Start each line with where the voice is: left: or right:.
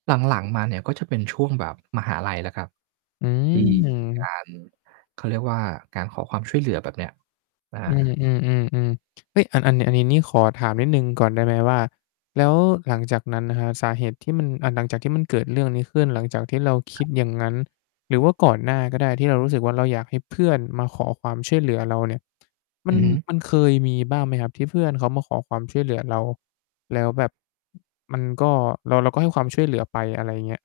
right: หลัง ๆ มา เนี่ย ก็จะเป็นช่วงแบบมหาลัยแล้วครับ
left: อื
right: ที่ มี กา
left: ม
right: ร เขาเรียกว่าการขอความช่วยเหลือแบบเนี้ย อา
left: อืม ๆ ๆ ๆ เฮ้ย อัน อันเนี่ย อันนี้ขอถามนิดหนึ่งก่อนได้ไหมว่า แล้วหลังจากนั้นน่ะครับ สาเหตุที่มัน อ่า หลังจากที่มันเกิดเรื่องนี้ขึ้นหลังจากที่เราค
right: คร
left: ิ
right: ับ
left: ดอย่างงั้น หรือว่าก่อนหน้าก็ได้ ที่เรารู้สึกว่าเราอยากให้เพื่อนมาขอความช่วยเหลือเราเนี่ย มั
right: อ
left: น
right: ือฮึ
left: มันเคยมีบ้างไหมครับที่เพื่อนเขามาขอความช่วยเหลือเรา? แล้วแบบ มันก็ เรา เราก็ให้ความช่วยเหลือไปอะไรอย่างเงี้ย